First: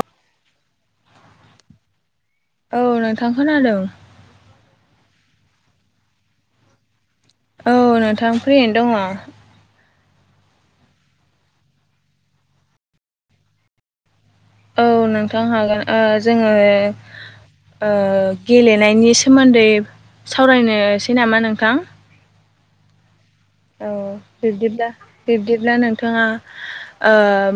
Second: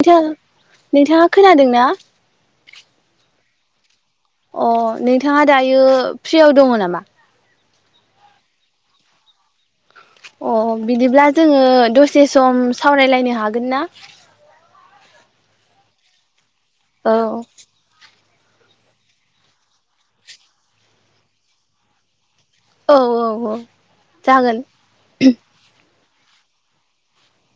[unintelligible] नोंथांङा खोनादोंना? औ नोंथां खोनादों। अ नोंथाङा दायो फ्रियाव दङ नामा? औ नोंथां फ्रियैनो दङ अ बिदिब्ला जोङो दसे सम सावरायलायनो हागोन ना? औ नोंथां हागोन ओ जोङो औ ओ गेलेनायनि सोमोन्दै सावरायनोसै नामा नोंथां? औ औ औ जागोन बिब्दिब्ला बिब्दिब्ला नोंथाङा ओ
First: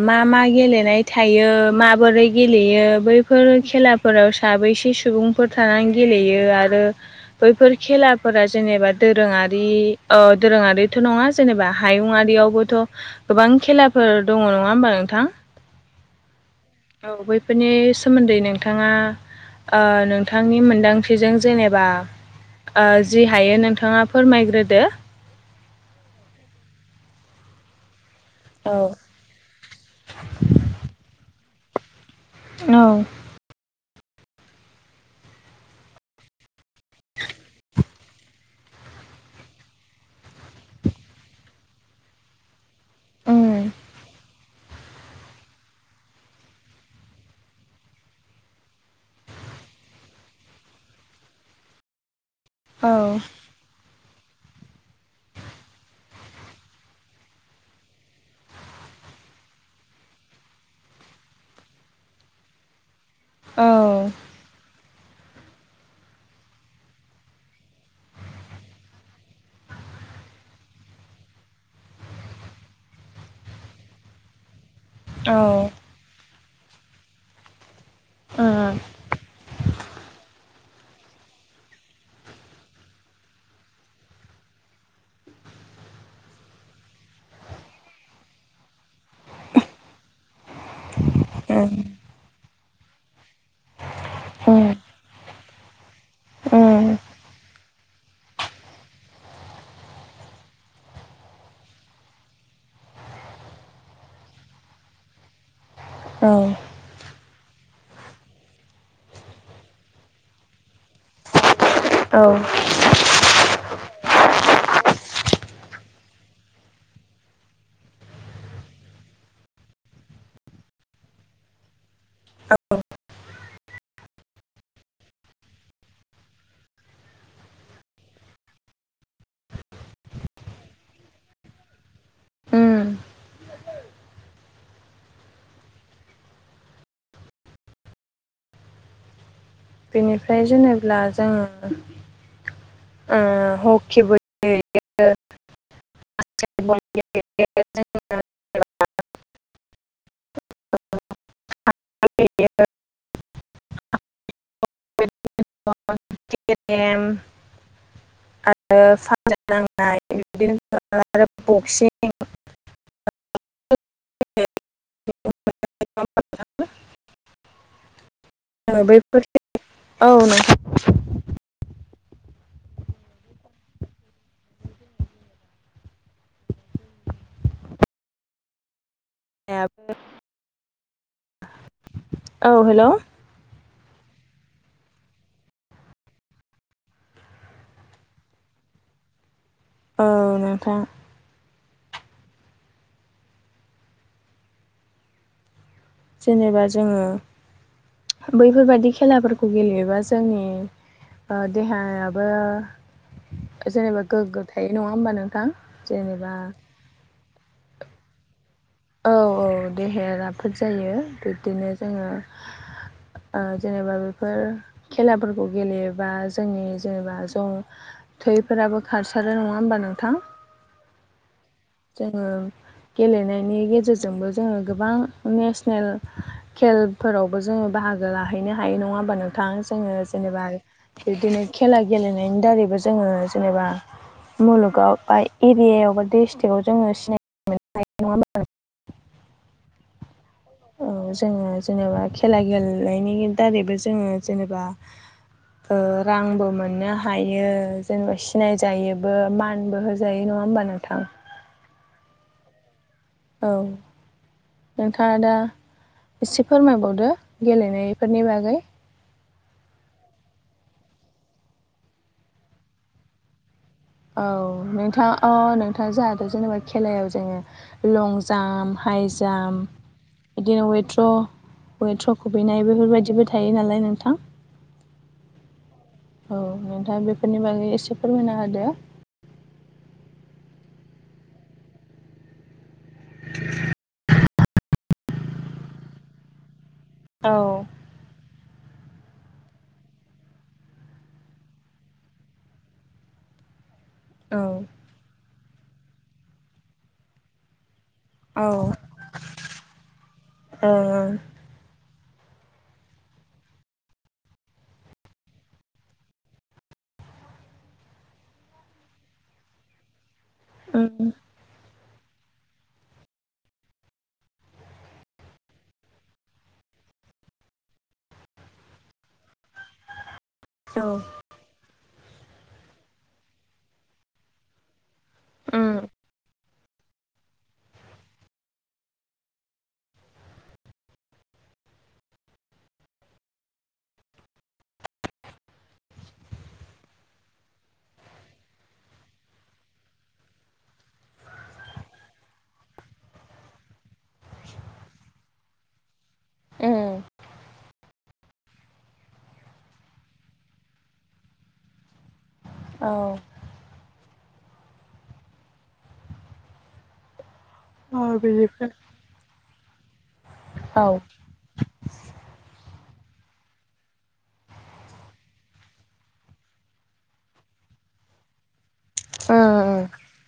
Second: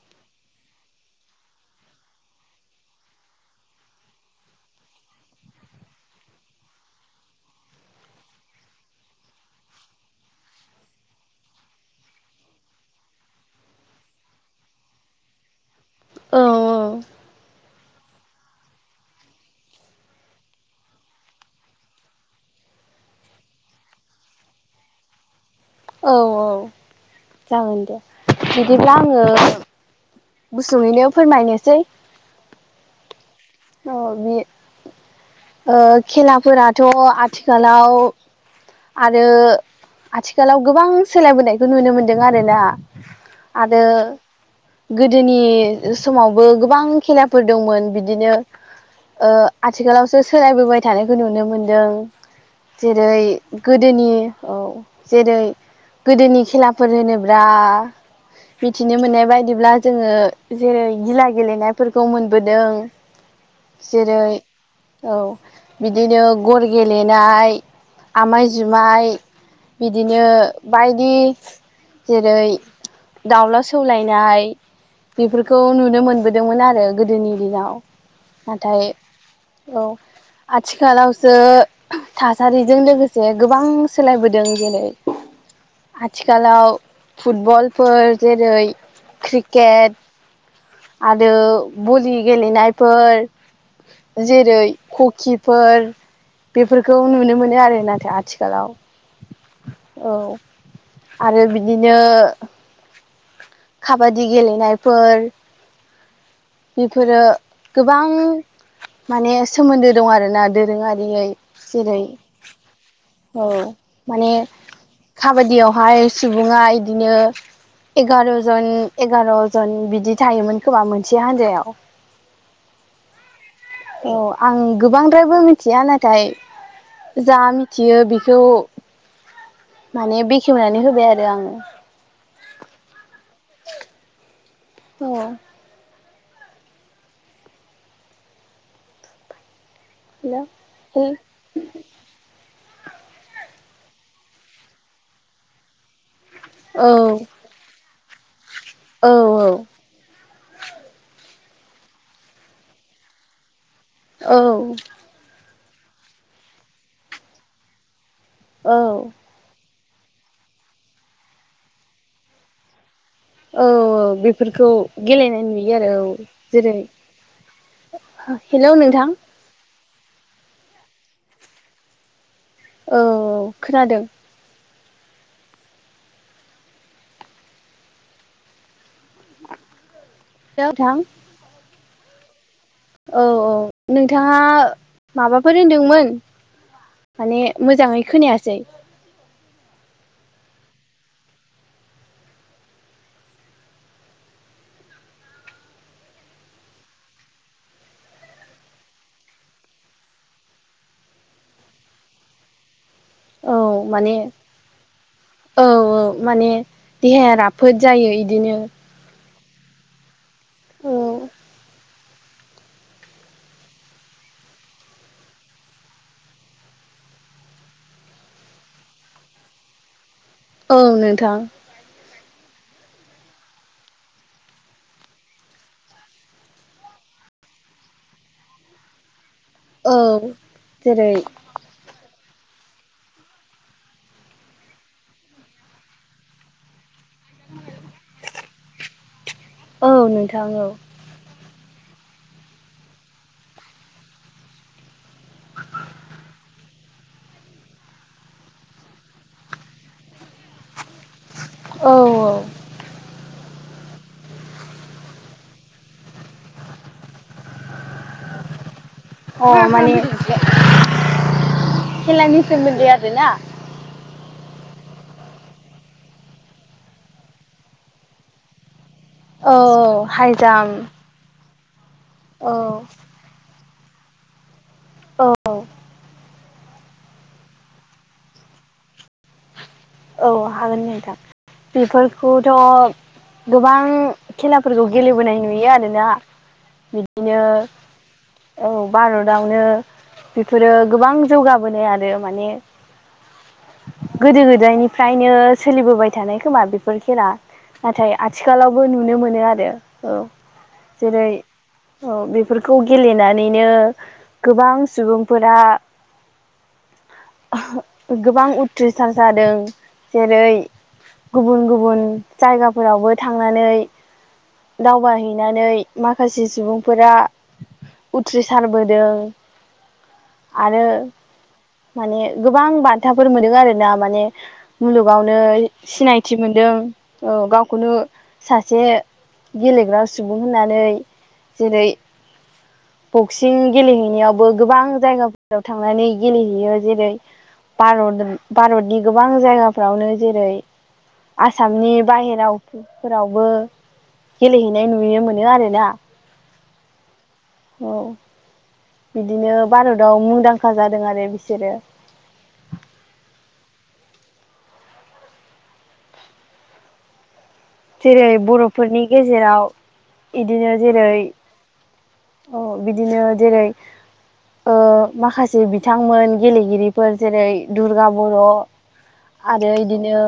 मा मा गेलेनाय थायो माबोरै गेलेयो बैफोर खेलाफोराव साबैसे सुबुंफोर थानानै गेलेयो आरो बैफोर खेलाफोरा जेनेबा दोरों आरि औ दोरोङारि थ' नङा जेनेबा हायुंआरियावबोथ' गोबां खेलाफोर दङ नङा होमबा नोंथां औ औ औ बैफोरनि सोमोन्दै नोंथाङा आ नोंथांनि मोनदांथिजों जेनेबा आ जि हायो नोंथाङा फोरमायग्रोदो औ औ जागोन दे औ बिदिब्ला आङो गुसुङैनो फोरमायनोसै औ औ बे ओ खेलाफोराथ' आथिखालाव आरो आथिखालाव गोबां सोलायबोनायखौ नुनो मोनदों आरोना उम आरो गोदोनि समावबो गोबां खेलाफोर दंमोन बिदिनो ओ आथिखालावसो सोलायबोबाय थानायखौ नुनो मोनदों औ जेरै गोदोनि औ जेरै गोदोनि खेलाफोर होनोब्ला मिथिनो मोननाय बायदिब्ला जोङो जेरै गिला गेलेनायफोरखौ मोनबोदों औ जेरै औ बिदिनो गर गेलेनाय आमाय जुमाय बिदिनो बायदि जेरै दाउला सौलायनाय बेफोरखौ नुनो मोनबोदोंमोन आरो गोदोनि दिनाव उम नाथाय औ आथिखालावसो थासारिजों लोगोसे गोबां सोलायबोदों जेरै आथिखालाव फुटबलफोर, जेरै क्रिकेट, आरो बलि गेलेनायफोर जेरै हकि फोर उम बेफोरखौ नुनो मोनो आरो नाथाय आथिखालाव औ आरो बिदिनो खाबादि गेलेनायफोर उम बेफोरो गोबां माने सोमोन्दो दं आरो ना दोरोङारियै जेरै औ माने खाबादियावहाय सुबुङा इदिनो एगार' जन एगार' जन बिदि थायोमोन खोमा मोन से हानजायाव औ आं गोबांद्रायबो मिथिया नाथाय जा मिथियो बेखौ। माने बेखेवनानै होबाय आरो आङो। उम औ। बेनिफ्राय हेल' जेनेब्ला हेल' जोङो। ह'किबो गेलेयो। औ [unintelligible] औ औ। [unintelligible] औ। औ [unintelligible] [unintelligible] औ औ बेफोरखौ गेलेनाय नुयो आरो औ जेरै। हेलौ नोंथां बैफोर औ नोंगौ। औ खोनादों। [unintelligible] [unintelligible] हेलौ औ औ नोंथाङा माबाफोर होनदोंमोन? माने मोजाङै खोनायासै। औ नोंथां। जेनेबा जोङो। बैफोरबादि खेलाफोरखौ गेलेयोबा जोंनि। देहायाबो। औ जेनेबा माने गोग्गो थाय नङा होमबा नोंथां औ औ जेनेबा। माने देहाया राफोद जायो इदिनो। औ औ देहाया राफोद जायो औ बिब्दिनो जोङो। जेनेबा बेफोर खेलाफोरखौ गेलेयोबा जोंनि जेनेबा ज'। थैफोराबो खारसारो नङा होमबा नोंथां। औ नोंथां जोङो गेलेनायनि गेजेरजोंबो जोङो गोबां। खेलफोरावबो जोङो बाहागो लाहैनो हायो नङा होमबा नोंथां। औ जोङो जेनेबा जेरै बिदिनो खेला गेलेनायनि दारैबो। जोंङो जेनेबा मुलुगाव बा एरय बा स्टकआव जो सिनाय। औ नोंथां [unintelligible] औ जोङो जेनेबा खेला गेलेनायनि दारैबो जोङो जेनेबा रांबो मोननो हायो। नङा होमबा नोंथां। औ औ। औ। नोंथाङा दा एसे फोरमाय। अ माने खेलानि सोमोन्दै आरो ना। औ नोंथाङा अ नोंथाङा जोंहाथ' जेनेबा खेलायाव जोङो लं जाम्प। हाइ औ औ हाइ जाम्प बिदिनो जाम्प वेट्र'। कयेथ्र औ खुबैनाय बेफोरबायदिबो थायो नालाय नोंथां। औ। औ नोंथाङा बेफोरनि बागै एसे फोरमायना होदो। औ हागोन नेदा बेफोरखौथ'। गोबां खेलाफोरखौ गेलेबोनाय नुयो आरोना। बिदिनो औ। औ भारतआवनो। बेफोरो गोबां जौगाबोनो आरो माने औ गोदो गोदायनिफ्रायनो सोलिबोबाय थानाय खोमा बेफोर खेला नाथाय आथिखालावबो औ नुनो मोनो आरो औ ओ जेरै औ बेफोरखौ गेलेनानैनो गोबां सुबुंफोरा गोबां उथ्रिसार जादों - जेरै उम गुबुन गुबुन जायगाफोरावबो थांनानै दावबाहैनानै माखासे सुबुंफोरा उथ्रिसारबोदों आरो औ माने गोबां बान्थाफोर मोनो आरो ना माने मुलुगावनो उम सिनायथि मोन दों औ गावखौनो सासे गेलेग्रा सुबुं होननानै जेरै बक्सिं गेलेहैनायावबो गोबां जायगाफोराव थांनानै गेलेहैयो जेरै भारदोब भारतनि गोबां जायगाफ्रावनो जेरै आसामनि बाहेराव फोरावबो गेलेहैनाय नुयो मोनो आरोना उम औ बिदिनो भारताव मुंदांखा जादों आरो बिसोरो औ औ जेरै बेनिफ्राय बरफोरनि गेजेराव इदिनो औ जेरै अ बिदिनो जेरै ओ माखासे बिथांमोन गेलेगिरिफोर जेरै दुर्गा बर आरो उम इदिनो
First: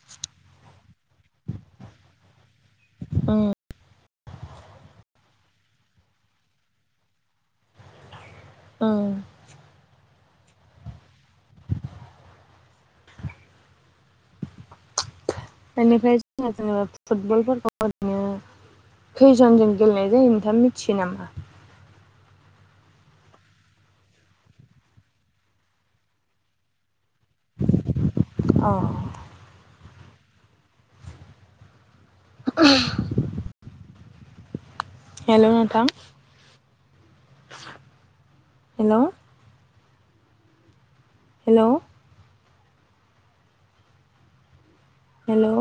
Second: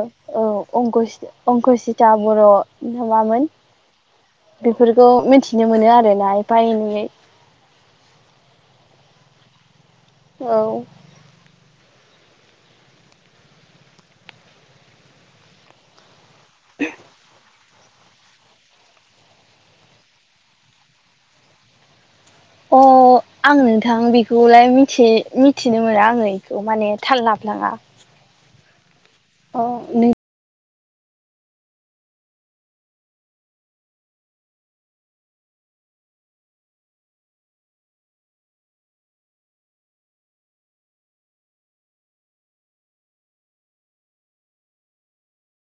ओ अंकुस अंकुसिता बर उम नङामोन बेफोरखौ मिथिनो मोनो आरोना एफा एनैयै औ औ बेनिफ्राय जो जेनेबा फुटबलफोरखौ ओरैनो खैजनजों गेलेनाय जायो नोंथाङा मिथियो नामा? अ आं नोंथां बेखौहाय मिथि मिथिनो मोना आङो बेखौ माने थाललाफ्लाङा औ औ नों [inaudible] हेलौ नोंथां हेलौ हेलौ हेलौ